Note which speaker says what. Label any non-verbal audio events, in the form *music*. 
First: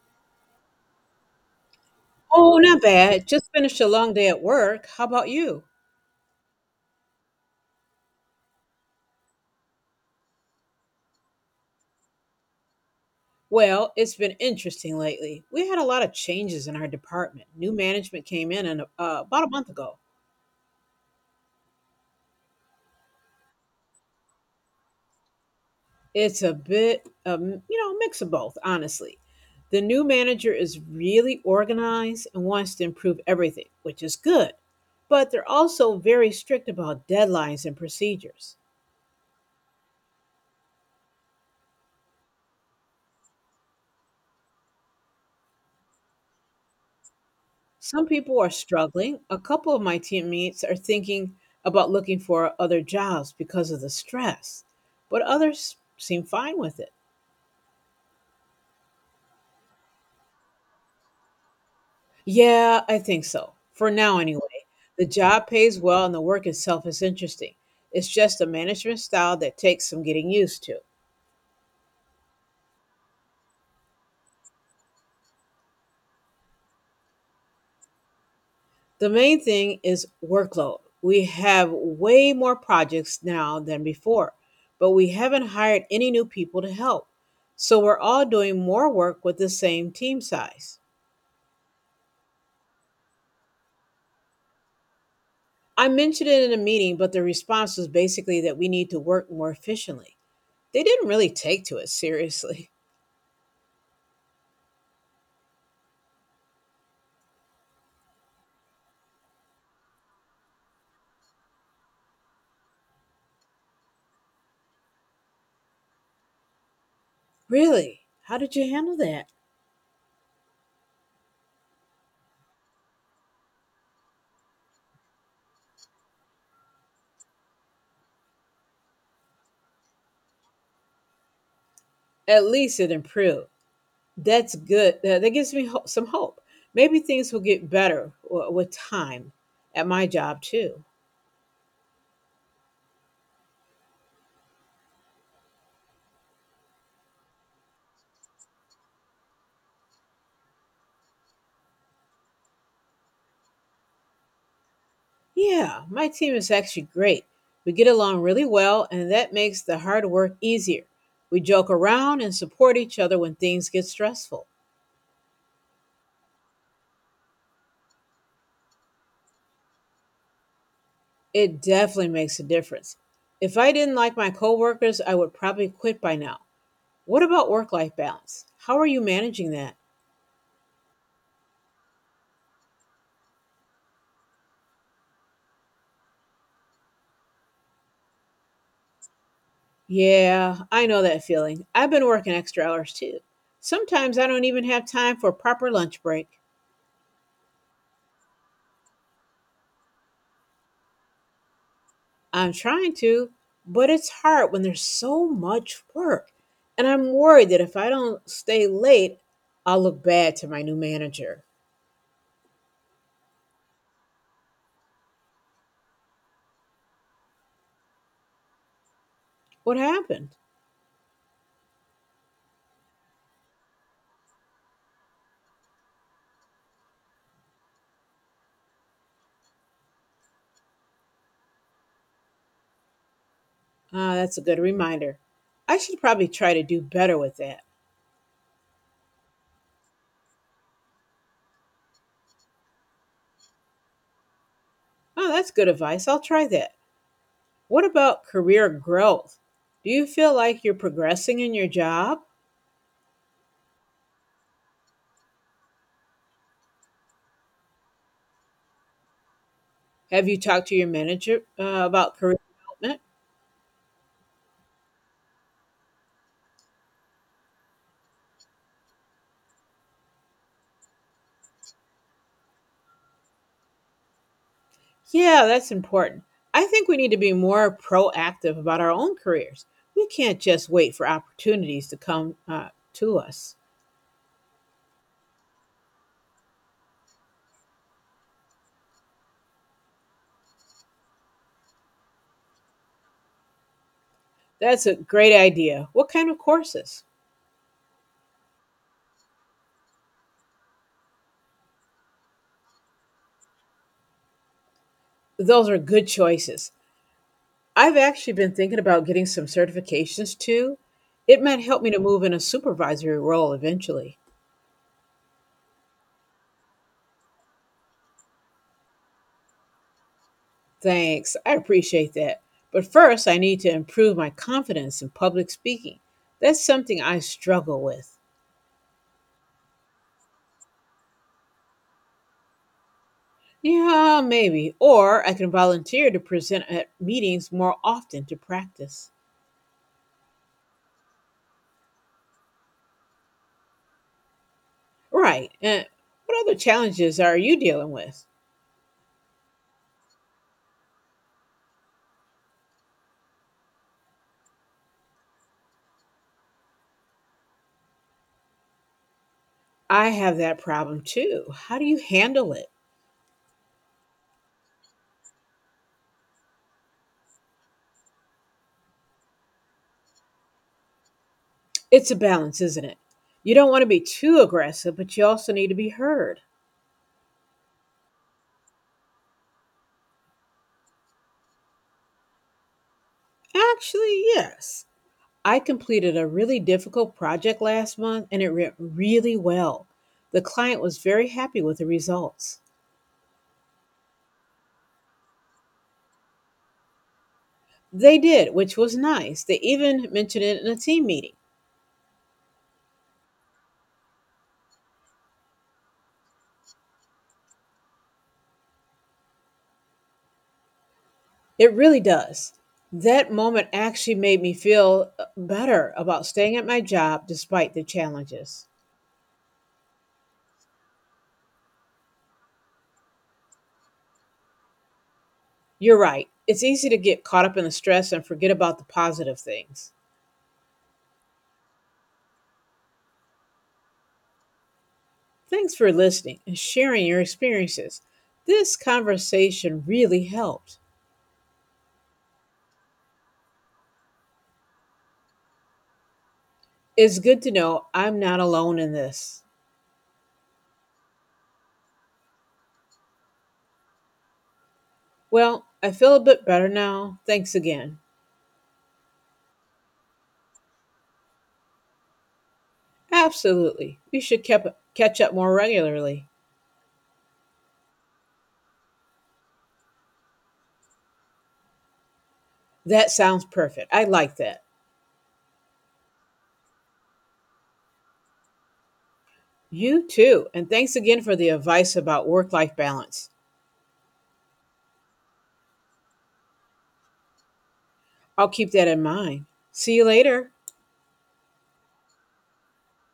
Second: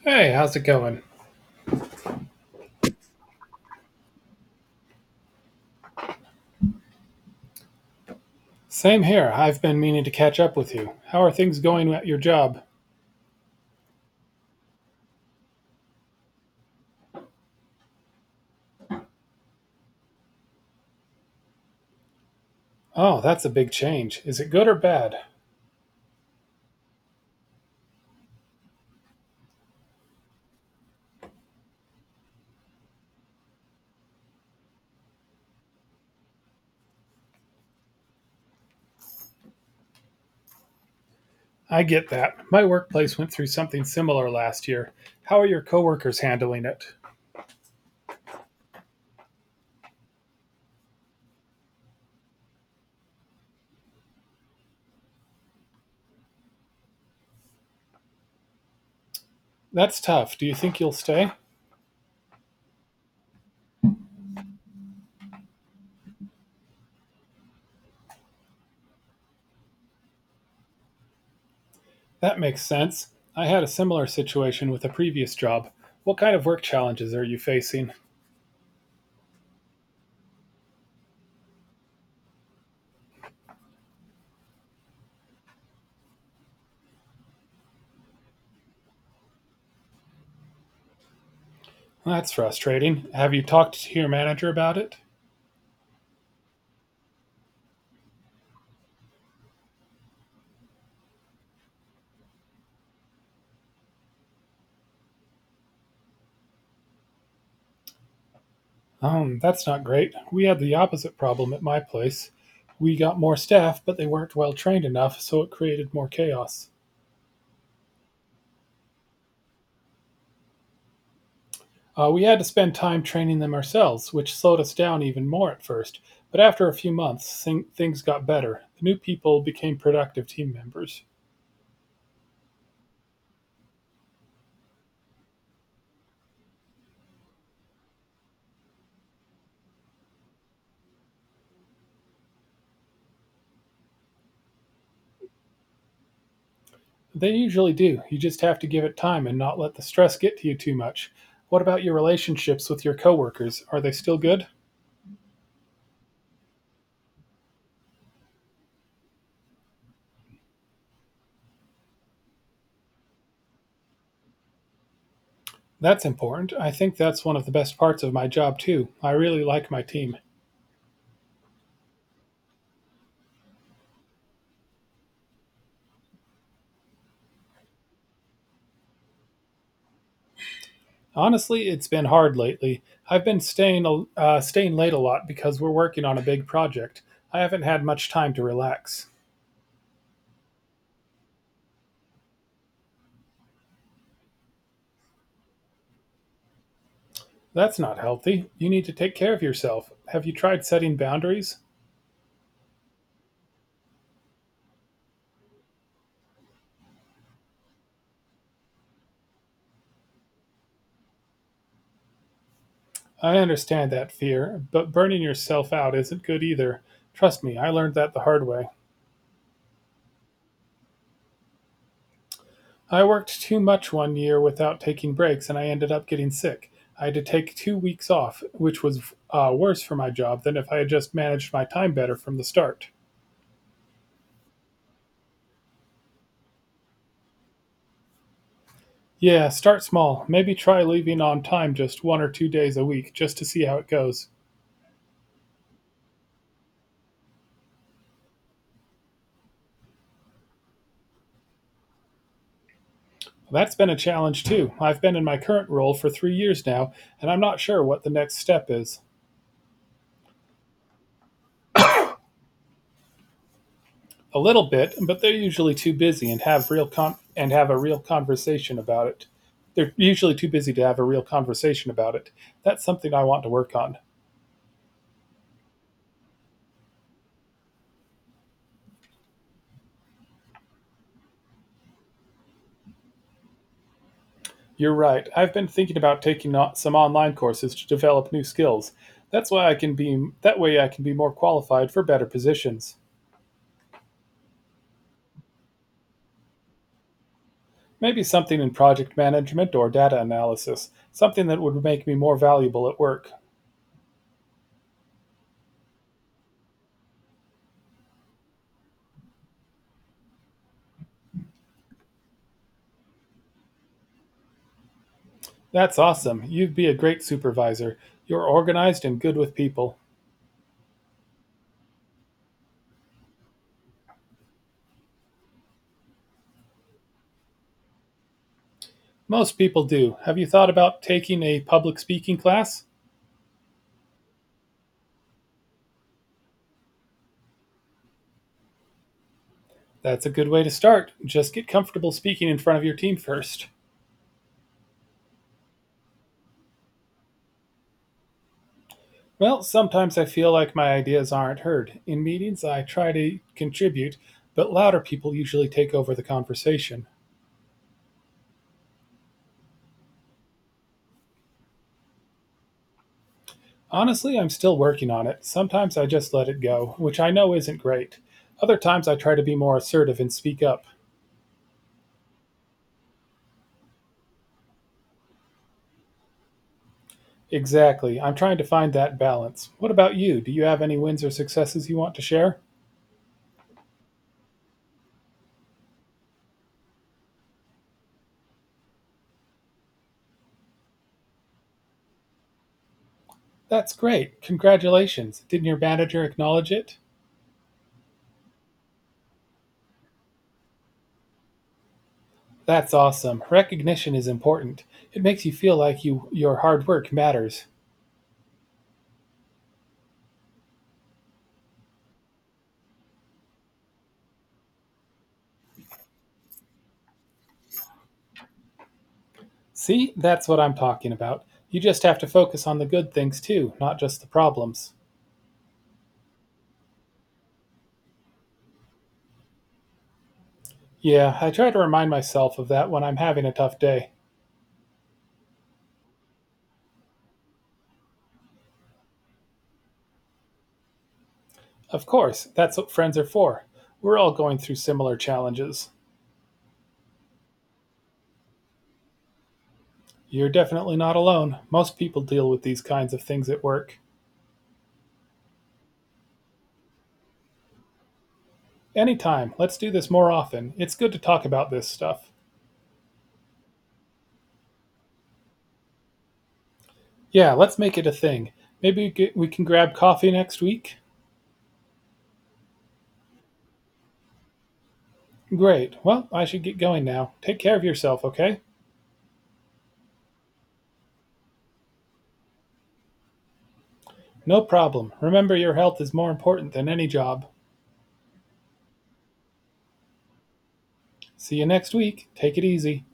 Speaker 1: Hey, how's it going?
Speaker 2: Oh, not bad. Just finished a long day at work. How about you?
Speaker 1: Same here. I've been meaning to catch up with you. How are things going at your job?
Speaker 2: Well, it's been interesting lately. We had a lot of changes in our department. New management came in and, about a month ago.
Speaker 1: Oh, that's a big change. Is it good or bad?
Speaker 2: It's a bit, a mix of both, honestly. The new manager is really organized and wants to improve everything, which is good. But they're also very strict about deadlines and procedures.
Speaker 1: I get that. My workplace went through something similar last year. How are your coworkers handling it?
Speaker 2: Some people are struggling. A couple of my teammates are thinking about looking for other jobs because of the stress, but others seem fine with it.
Speaker 1: That's tough. Do you think you'll stay?
Speaker 2: Yeah, I think so. For now, anyway. The job pays well and the work itself is interesting. It's just a management style that takes some getting used to.
Speaker 1: That makes sense. I had a similar situation with a previous job. What kind of work challenges are you facing?
Speaker 2: The main thing is workload. We have way more projects now than before, but we haven't hired any new people to help. So we're all doing more work with the same team size.
Speaker 1: That's frustrating. Have you talked to your manager about it?
Speaker 2: I mentioned it in a meeting, but the response was basically that we need to work more efficiently. They didn't really take to it seriously. *laughs*
Speaker 1: That's not great. We had the opposite problem at my place. We got more staff, but they weren't well trained enough, so it created more chaos.
Speaker 2: Really? How did you handle that?
Speaker 1: We had to spend time training them ourselves, which slowed us down even more at first. But after a few months, things got better. The new people became productive team members.
Speaker 2: At least it improved. That's good. That gives me some hope. Maybe things will get better with time at my job, too.
Speaker 1: They usually do. You just have to give it time and not let the stress get to you too much. What about your relationships with your coworkers? Are they still good?
Speaker 2: Yeah, my team is actually great. We get along really well, and that makes the hard work easier. We joke around and support each other when things get stressful.
Speaker 1: That's important. I think that's one of the best parts of my job, too. I really like my team.
Speaker 2: It definitely makes a difference. If I didn't like my coworkers, I would probably quit by now. What about work life balance? How are you managing that?
Speaker 1: Honestly, it's been hard lately. I've been staying late a lot because we're working on a big project. I haven't had much time to relax.
Speaker 2: Yeah, I know that feeling. I've been working extra hours too. Sometimes I don't even have time for a proper lunch break.
Speaker 1: That's not healthy. You need to take care of yourself. Have you tried setting boundaries?
Speaker 2: I'm trying to, but it's hard when there's so much work. And I'm worried that if I don't stay late, I'll look bad to my new manager.
Speaker 1: I understand that fear, but burning yourself out isn't good either. Trust me, I learned that the hard way.
Speaker 2: What happened?
Speaker 1: I worked too much 1 year without taking breaks and I ended up getting sick. I had to take 2 weeks off, which was worse for my job than if I had just managed my time better from the start.
Speaker 2: Ah, that's a good reminder. I should probably try to do better with that.
Speaker 1: Yeah, start small. Maybe try leaving on time just 1 or 2 days a week just to see how it goes.
Speaker 2: Oh, that's good advice. I'll try that. What about career growth? Do you feel like you're progressing in your job?
Speaker 1: That's been a challenge too. I've been in my current role for 3 years now, and I'm not sure what the next step is.
Speaker 2: Have you talked to your manager about career development?
Speaker 1: A little bit, but they're usually too busy and have real con- and have a real conversation about it. They're usually too busy to have a real conversation about it. That's something I want to work on.
Speaker 2: Yeah, that's important. I think we need to be more proactive about our own careers. We can't just wait for opportunities to come to us.
Speaker 1: You're right. I've been thinking about taking on some online courses to develop new skills. That way I can be more qualified for better positions.
Speaker 2: That's a great idea. What kind of courses?
Speaker 1: Maybe something in project management or data analysis, something that would make me more valuable at work.
Speaker 2: Those are good choices. I've actually been thinking about getting some certifications too. It might help me to move in a supervisory role eventually.
Speaker 1: That's awesome. You'd be a great supervisor. You're organized and good with people.
Speaker 2: Thanks. I appreciate that. But first, I need to improve my confidence in public speaking. That's something I struggle with.
Speaker 1: Most people do. Have you thought about taking a public speaking class?
Speaker 2: Yeah, maybe. Or I can volunteer to present at meetings more often to practice.
Speaker 1: That's a good way to start. Just get comfortable speaking in front of your team first.
Speaker 2: Right. And what other challenges are you dealing with?
Speaker 1: Well, sometimes I feel like my ideas aren't heard. In meetings, I try to contribute, but louder people usually take over the conversation.
Speaker 2: I have that problem too. How do you handle it?
Speaker 1: Honestly, I'm still working on it. Sometimes I just let it go, which I know isn't great. Other times I try to be more assertive and speak up.
Speaker 2: It's a balance, isn't it? You don't want to be too aggressive, but you also need to be heard.
Speaker 1: Exactly. I'm trying to find that balance. What about you? Do you have any wins or successes you want to share?
Speaker 2: Actually, yes. I completed a really difficult project last month and it went really well. The client was very happy with the results.
Speaker 1: That's great. Congratulations. Didn't your manager acknowledge it?
Speaker 2: They did, which was nice. They even mentioned it in a team meeting.
Speaker 1: That's awesome. Recognition is important. It makes you feel like your hard work matters.
Speaker 2: It really does. That moment actually made me feel better about staying at my job despite the challenges.
Speaker 1: See? That's what I'm talking about. You just have to focus on the good things too, not just the problems.
Speaker 2: You're right. It's easy to get caught up in the stress and forget about the positive things.
Speaker 1: Yeah, I try to remind myself of that when I'm having a tough day.
Speaker 2: Thanks for listening and sharing your experiences. This conversation really helped.
Speaker 1: Of course, that's what friends are for. We're all going through similar challenges.
Speaker 2: It's good to know I'm not alone in this.
Speaker 1: You're definitely not alone. Most people deal with these kinds of things at work.
Speaker 2: Well, I feel a bit better now. Thanks again.
Speaker 1: Anytime, let's do this more often. It's good to talk about this stuff.
Speaker 2: Absolutely. Catch up more regularly.
Speaker 1: Yeah, let's make it a thing. Maybe we can grab coffee next week?
Speaker 2: That sounds perfect. I like that.
Speaker 1: Great. Well, I should get going now. Take care of yourself, okay?
Speaker 2: You too. And thanks again for the advice about work life balance.
Speaker 1: No problem. Remember, your health is more important than any job.
Speaker 2: I'll keep that in mind. See you later.
Speaker 1: See you next week. Take it easy.